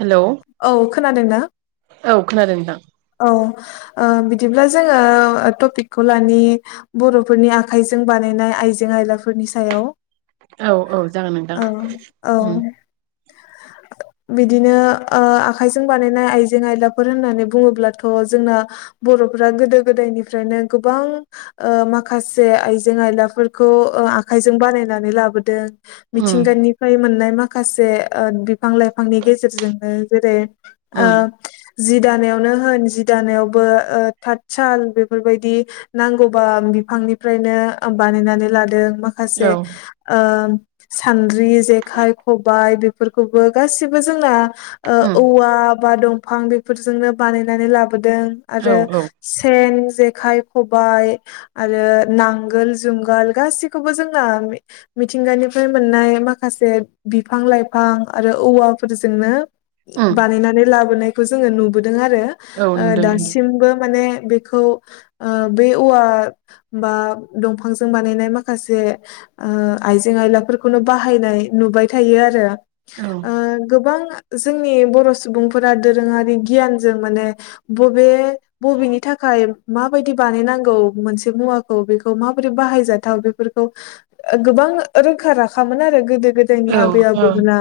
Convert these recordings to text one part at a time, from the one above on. Hello खोनादों ना? औ खोनादों नोंथां। औ बिदिब्ला जोङो टपिकखौ लनि बर'फोरनि आखाइजों बानायनाय आइजें आयलाफोरनि सायाव औ औ जागोन नोंथां औ औ बिदिनो आखायजों बानायनाय आइजें आइलाफोर होननानै बुङोब्लाथ' जोंना बर'फोरा गोदो गोदायनिफ्रायनो गोबां माखासे आइजें आयलाफोरखौ आखाइजों बानायनानै लाबोदों उम मिथिंगानिफ्राय मोननाय माखासे बिफां लाइफांनि गेजेरजोंनो जेरै ओ उम जि दानायाव नो होन जि दानायावबो थतसाल बेफोरबायदि नांगौबा बिफांनिफ्रायनो बानायनानै लादों माखासे औ सान द्रि जेखाय खबाय बेफ फोरखौबो गासिबो जोंना उम ओ औवा बा दंमफां बेफोरजोंनो बानायनानै लाब दों औ आरो औ सेन जेखाइ खबाइ आरो नांगोल जुंगाल गासिखौबो जोंना मिथिंगानिफ्राय मोननाय माखासे बिफां लाइफां आरो औवाफोरजोंनो उम बानायनानै लाबोनाय बो जोङो नुब दों आरो औ नुदों औ दासिमबो माने बेखौ ओ बे औवा बा दंफांजों बानायनाय माखासे आइजें आयलाफोरखौनो बाहायनाय नुबाय थायो आरो। औ ओ गोबां जोंनि बर' सुबुंफोरा दोरोङारि बि गियानजों माने बबे बबेनि थाखाय माबायदि बानायनांगौ मोनसे मुवाखौ बेखौ माबोरै बाहायजाथाव बेफोरखौ ओ गोबां रोखा राखामोन आरो गोदो गोदोनि ओं आबै ओं आबौमोना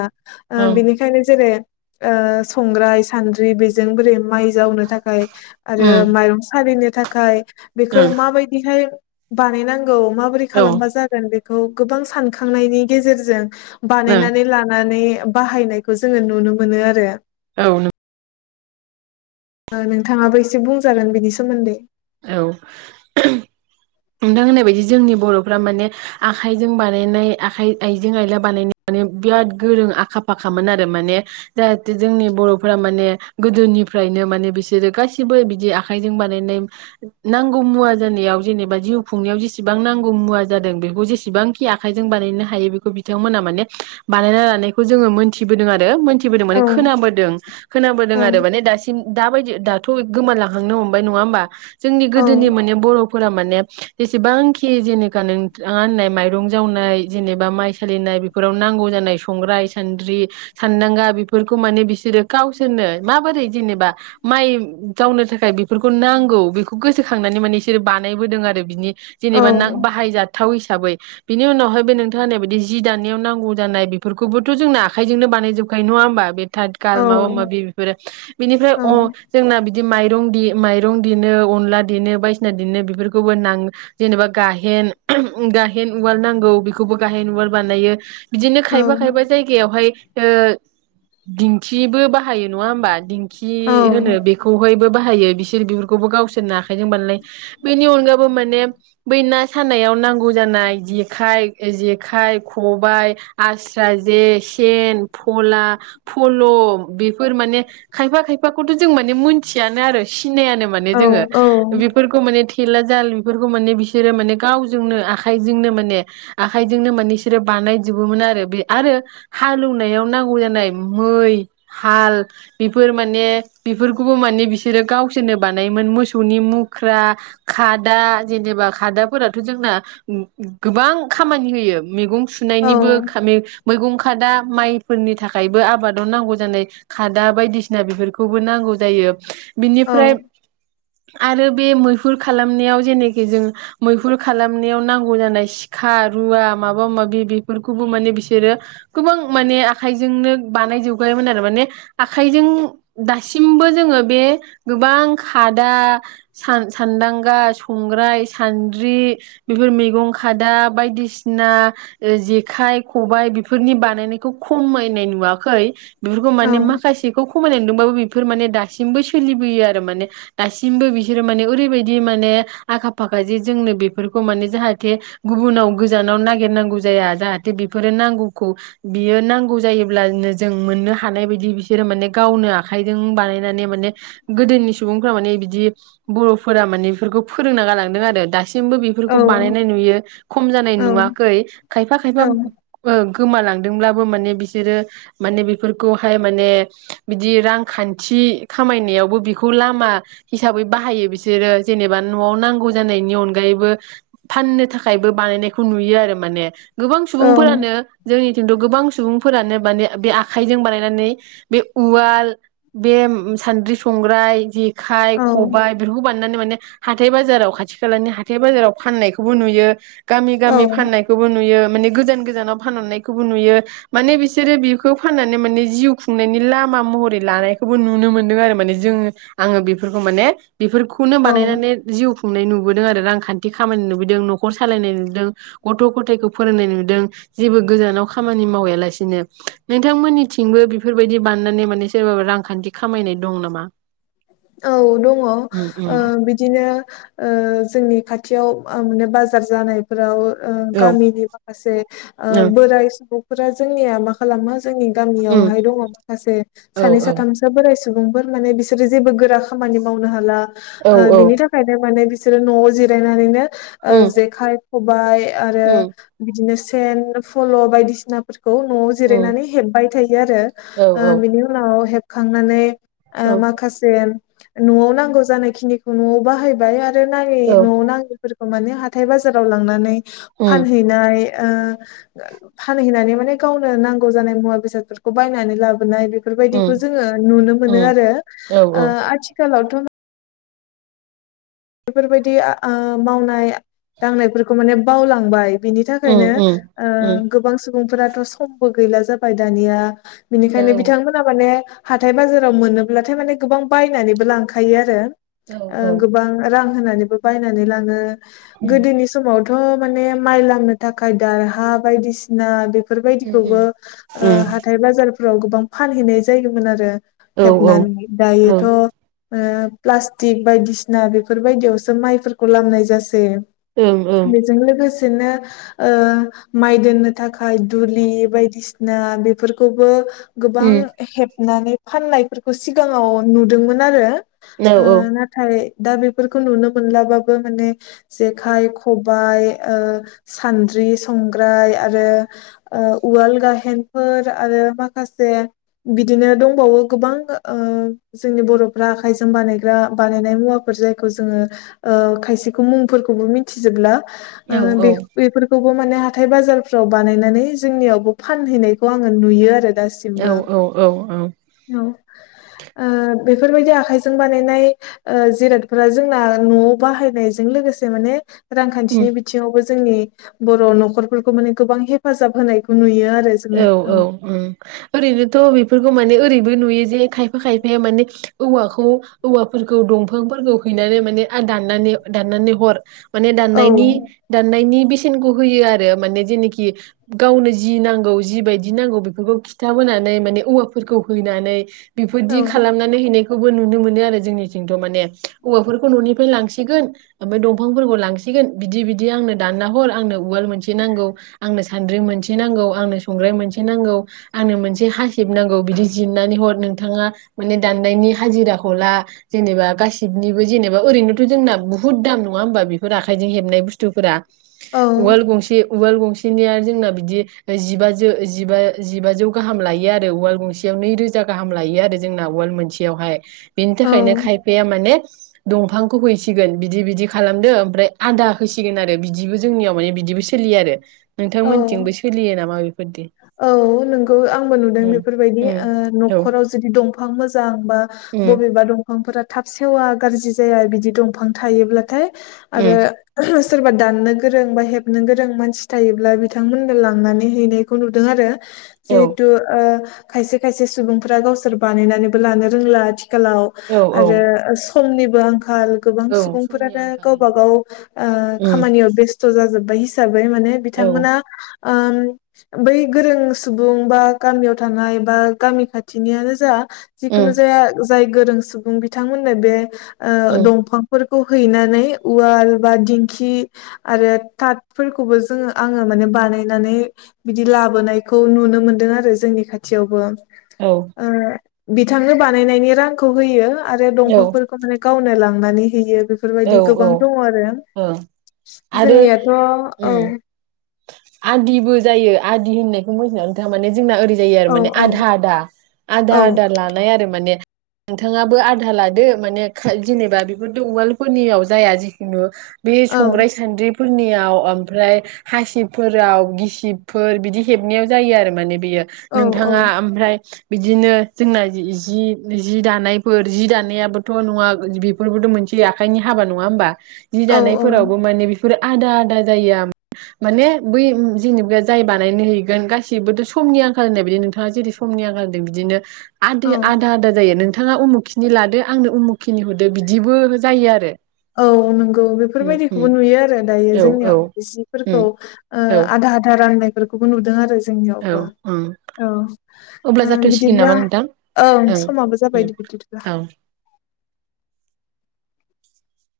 ओ उम बिनिखायनो जेरै ओ संग्राय सान्द्रि बिज जों बोरै माइज जावनो थाखाय आरो माइरं सालिनो थाखाय बेखौ ओं माबायदिहाय बानायनांग गौ माबोरै औ ओं खालामबा जागोन बेख खौ गोबां सानखांनायनि गेजेरजों बानायनानै लानानै बाहायनायखौ जोङो नुनो मोनो आरो। औ नों ओ नोंथाङाबो एसे बुंजागोन बिनि सोमोन्दै। औ [unintelligible] नोंथां होननाय बायदि जोंनि बर'फ्रा माने आखाइजों बानायनाय आखाइ आइजें आइला बानाय नो माने बिराद गोरों आखा फाखामोन आरो माने जाहाथे जोंनि बर'फ्रा माने गोदोनिफ्रायनो माने बिसोरो गासिबो बिदि आखाइजों बानायनाय नांगौ मुवा जानायाव जेनेबा जिउ खुंनायाव जेसेबां नांगौ मुवा जादों बेखौ जेसेबांखि आखायजों बानायनो हायो बेखौ बिथांमोना माने बानायना लानायखौ जोङो मोनथिबोदों आरो मोनथि थि बोदों औ माने खोनाबोदों खोनाबोदों औ आरो माने दासि थिन दााबायदि दाथ' गोमालांखांनो हमबाय नङा होमबा जोंनि औ गोदोनि माने बर'फोरा माने जेसेबांखि जेने खा नोंथाङा होननाय माइरं जावन ओमफ्राय जेबा माइ सालिनाय बेाव नांगौ जानाय संग्राय सानद्रि सानदांगा बेफोरखौ मान बिसोरो गावसोरनो माबोरै जेनेबा माइ जावनो थाखाय बेफोरखौ नांगौ बेखौ गोसोखांनानै म बिसोर बानायबोदों आरो। बिनि औ जेनेबा ना बाहायजा थाव हिसाबै बिनि उनावहाय बे नोंथाङा होननायबायायदि जि दानायाव नांगौ जानाय बेफोरखौबोथ जोंना आखाइजोंनो बानायजोबखायो नङा होमबा बे। थाथ औ गार माबा माबि बेफोरो बिनिफ्राय औ अ जोंना बि। बिदि माइरं-माइरं देनो अनला देनो बायदिसिना देनो बेफोरखौबो नां जेनेबा गाहेन गाहेन उवाल नांगौ बेखौबो गाहेन उवाल बानायो। बिदिनो औ खायबा-खायबा जायगायावहाय। ओ दिंथिबो बाहायो नङा होमबा। खि होनो बेखौहाय बै बो हायो बिसोरबो गावसोर बेनि अनगा माने बै ना सानायाव नांगौ जानाय जेखाय जेखाइ खबाइ, आस्रा जे, सेन फला, फल बेफोर माने खायफा खायफाखौथ जों माने मोनथियनो आरो। सिनायानो माने जोङो औ औ बेफोरखौ माने। [unintelligible] जाल बेफोरखौ माने बिसोरो माने गावजोंनो आखाइजोंनो माने आखाइजोंनो माने बिसोरो बानायजोबोमोन आरो बे आरो हालौनायाव नांगौ जानाय मै, हाल बेफोर माने बेफोरखौबो माने बिसोरो गावसोरनो बानायोमोन मोसौनि मुख्रा। खादा जेनेबा खादाफोराथ' जोंना गोबां खामानि होयो मैगं औ सुनायनिबो खाम मैगं खादा। माइफोरनि थाखायबो आबादाव नांगौ जानाय खादा बायदिसिना बेफोरखौबो नांगौ जायो। औ बिनिफ्राय आरो बे [unintelligible] मैहुर खालामनायाव जेननाखि जों मैहुर खालामनायाव नांगौ जानाय सिखा रुवा माबा माबि बेफोरखौबो माने बिसोरो गोबां माने आखायजोंनो बानायजोबगायोमोन आरो माने आखाइजों दासिमबो जोङो बे गोबां खादा [unintelligible] सान्दांगा, संग्राय, सान्द्रि बेफोर मैगं खादा बायदिसिना जेखाइ- खबाइ बेफोरनि बानायनायखौ खमायनाय नुवाखै। बेफोरखौ माने माखासेखौ खमायदोंबाबो बेफोर माने दासिमबो सोलिबोयो आरो माने दासिमबो बिसोर माने ओरै [unintelligible] माने आखा- फाखा जे जोंनो बेफोरखौ माने जाहाथे गुबुनाव गोजानाव नागिरनांगौ जाया जाहाथे बेफोरो नांगौखौ बियो नांगौ जायोल्बानो जों मोननो हानाय बायदि बिसोरो माने गावनो आखाइजों बानायनानै माने गोदोनि सुबुंफ्रा माने बिदि [unintelligible] [unintelligible] माने बेफोरखौ फोरोंना गालांदों आरो दासिम औ बेफोरखौ बानायनाय नु खम जानाय औ नुवाखै खायफा-खायफा औ गोमालांदोंब्लाबो माने बिसोरो माने बेफोरखौहाय माने बिदि रांखान्थि खामायनायावबो बेखौ लामा हिसाबै बाहायो बिसोर। बिसोरो जेनेबा नआव नांगौ जानायनि अनगायैबो फाननो थाखायबो बानायनायखौ नुयो आरो माने गोबां सुबुंफोरानो जोंनि खिन्थु गोबां सुबुंफोरानो माने बे आखाइजों बानायनानै बे उवाल बे सान्द्रि, संग्राय जि [unintelligible] औ खबाय बिफोरखौ बानाय लाननानै माने हाथाय -बाजाराव खाथि खालानि हाथाय -बाजाराव फाननायखौबो नुयो। गामि-गामि फाननायखौबो नुयो माने गोजान गोजानाव फानहरनायखौबो नुयो माने बिसोरो बेखौ फाननानै माने जिउ खुंनायनि लामा महरै लानायखौबो नुनो मोनदों आरो माने जों आङो बेफोरखौ माने [unintelligible] [unintelligible] औ बानायनानै जिउ [unintelligible] खुंनाय नुबोदों आरो रांखान्थि खामायनाय नुबोदों नखर सालायनाय नुदों गथ' गथायखौ फोरोंनाय नुदों जेबो गोजानाव खामानि मावालासिनो नोंथांमोननिथिंबो बेफोरबायदि बानायनानै माने सोरबा रांखान्थि खामायनाय दं नामा? औ दङ। ओ उम उम बिदिनो ओ जोंनि खाथियाव माने बाजार जानायफोराव ओ औ गामिनि माखासे ओ उम बोराय सुबुं [unintelligible] जोंनिया मा खालामो जोंनि उम गामियावहाय दङ माखासे औ सानै औ साथामसो बोराय सुबुं माने बिसोर [unintelligible] जेबो गोरा खामानि मावनो हाला औ ओ औ बिनि थाखायनो माने बि सोर न'आव जिरायनानैनो ओ उम जेखाय, खबाय, आरो उम बिदिनो बेन फल' बायदिसिनाफोर खौ न'आव उम जिरायनानै हेबबाय थायो आरो। औ ओ बिनि उनाव खांनानै ओ औ माखासे न'आव नांगौ जानायनिखौ न'आव बाहायबाय आरो नाङै औ न'आव नाङैफोर खौ माने हाथाय बाजाराव लांनानै उम फानहैनाय ओ फानहैनानै माने गावनो नांगौ जानाय मुवा बेसादफोरखौ बायनानै लाबोनाय। बे उम बेफोरबायदिखौ जोङो नुनो मोनो उम आरो। औ औ ओ आथिखालावथ' बेफोरबायदि ओ मावनाय दांनायफोरखौ माने बावलांबाय। बिनि उम थाखायनो उम उम गोबां ओ सु बुंफोराथ' समबो गैला जाबाय दानिया। गैया बिनिखायनो औ बिथांमोना माने हाथाय बाजाराव मोनोब्लाथाय माने गोबां बायनानैबो लांखायो आरो। औ ओ औ गोबां रां होनानैबो बायनानै लांङो। उम गोदोनि समाव थ माने माइ लामनो थाखाय दारहा बायदिसिना बे उम फोरबायदिखौबो ओ उम हाथाय बाजार फोराव गोबां फानहैनाय जायोमोन आरो। औ ओं हेबनानै दायोथ, ओ प्लास्टिक बायदिसिना बे बेफोरबायदियावसो माइफोरखौ लामनाय जासै। ओं ओं बेजों लोगोसे। बिदिनो ओ माइ दोननो थाखाय दुलि बायदिसिना बेफोरखौबो। गोबां उम हेबनानै। हेबनानै फाननायफोरखौ सिगाङाव नुदोंमोन आरो। औ ओ नाथाय। दा बेफोरखौ। बेरफोरखौ नुनो मोनलाबाबो माने जेखाय खबाइ सान्द्रि संग्राय आरो उवाल गाहेनफोर आरो माखासे बिदिनो दंबावो गोबां जोंनि बरफ्रा आखायजों बानायग्रा बानायनाय मुवाफोर जाय। जोङो खायसेखौ मुंफोरखौबो मिथिजोबला। ओ औ बे बेफोरखौबो। माने हाथाय बाजारफ्राव बानायनानै जोंनियावबो फानहैनायखौ आंङो नुयो आरो। औ दासिमबो औ औ औ। औ बेफोरबायदि आखाइजों बानायनाय जिराद। [inaudible] जोंना नआव बाहायनायजों लोगोसे माने। उम रांखान्थिनि बिथिङावबो। जोंनि बर नखरफोरखौ माने गोबां हेफाजाब होनायखौ नुयो। आरो जोङो औ औ ओरैनोथ बेफोरखौ माने ओरै। नुयो जे खायफा खायफाया माने औवाखौ औवाफोरखौ दंफांफोरखौ हैनानै माने दान दाननानै हरो। माने औ दाननायनि दाननायनि बेसेबां। बेसेनखौ होयो आरो मानेखि जे गावनो नांगौ। जिबायदि नांगौ बेफोरखौ खिथाबोनानै माने औवाफोरखौ हैनानै। औ बेफोरबायदि खालामनानै हैनाय। खौबो नुनो मोनो आरो जोंनिथिंथ माने औवाफोरखौ ननिफ्राय लांसिगोन। ओमफ्राय दंफांफोरखौ लांसिन। सिगोन बिदि बिदि आंनो दानना हर आंनो। उवाल मोनसे नांगौ आंनो। सान्द्रि मोनसे नांगौ आंनो। संग्राय मोनसे नांगौ आंनो मोनसे हासिब नांगौ बिदि जिरनानै हर नोंथाङा माने दाननायनि हाजिराखौ ला जेनेबा गासिबनिबो जेनेबा ओरैनोथ जोंना बुहुद दाम नङा होमबा बेफोर आखाइजों हेबनाय बुस्थुफोरा। औ उवाल गंसे उवाल थिनिया जोंना बिदि ओमफ्राय जिबा जिबा जिबाजौ गाहाम लायो आरो उवाल गंसेयाव नै रोजा गाहाम लायो आरो जोंना उवाल मोनसेयावहाय बिनि थाखायनो औ खायफाया माने दंफांखौ हैसिगोन बिदि बिदि खालामदो ओमफ्राय आदा होसिगोन आरो बिदिबो जोंनियाव माने बिदिबो सोलियो आरो औ नोंथांमोनथिंबो सोलियो नामा? बेफोरदि औ नोंगौ आंबो नुदों उम बेफोरबायदि उम औ न'खराव जुदि दंफां मोजां। बा उम बबेबा दंफांफोरा थाब सेवा गाज्रि जाया बिदि दंफां थायोब्लाथाय आरो उम सोरबा दाननो गोरों बा हेबनो गोरों मानसि। थायोब्ला बिथांमोननो लांनानै हैनायखौ नुदों आरो। औ जिहेतु आ - खायसे खायसे सुबुंफोरा गावसोर बानायनानैबो लानो रोंला आथि खालाव औ औ आरो ओ- सो समनिबो आंखा आखाल गोबां औ समनि सुबुंफोरानो आंखाल गावब ओं गाव उम ओ-खामानियाव बेस्थ' जाजोब। बै साबै मा औ बिथांमोना। ओम बै गोरों सुबुं बा गामियाव थानाय बा गामि खाथिनियानो जा जिखुनु उम जाया जाय गोरों। सुबुं बिथांमोननो बे। उम ओ-दंफां फोर खौ हैनानै उवाल बा दिंखि आरो थाथफोरखौबो जोङो। आङो माने बानायनानै बिदि लाबोनायखौ नुनो मोनदों आरो जोंनि खाथियावबो। औ ओ बिथांनो बानायनायनि रांखौ होयो। आरो औ दंफांफोरखौ माने गावनो लाङ नानै होयो। औ बेफोरबायदि गोबां दङ आरो ओं आरो जोंनियाथ' औ। उम आदिबो जायो आदि होननायखौ मोथिया नोंथाङा माने जोंना ओरै जायो आरो औ माने आधा औ आदा आधा आदा लानाय आरो माने। नोंथाङाबो आधा लादो माने जेनेबा बेफोर द उवाल। फोरनियाव जाया जिखुनु बे औ संग्राय सान्द्रि। फोरनियाव ओमफ्राय हासिबफोराव गिसिबफोर बिदि हेबनायाव जायो आरो माने बिरो औ औ नोंथाङा ओमफ्राय बिदिनो जोंना जि जि दानायफोर जि दानायाबोथ' नङा बेफोरबोथ' मोनसेै आखायनि हाबा नङा होनोमबा? जि औ औ दानायफोरावबो माने बि बेफोर आदा आदा जायो माने बै जेनेब जाय बानायनो हैगोन गाससिबोथ' समनि आंखाल होननाय बिदि नोंथाङा जेरै समनि आंखालदों बिदिनो औ आदिआदा आदा जायो नों बिथाङा उमुखिनि लादो आंनो उमुखिनि होदो बिदिबो जायो आरो औ नंगौ उम उम बेफोरबायदिखौबो नुयो आरो दायो औ औ जोंनियाव माने जिफोरखौ उम ओ औ आधा आधा राननाय खौबो नुदों आरो जों औ जोंनियावबो उम औ अब्ला ओ जाथ'सिगोन बिदिब्ला नामा नोंथां औ ओं समाबो जाबाय उम बिदिब्ला औ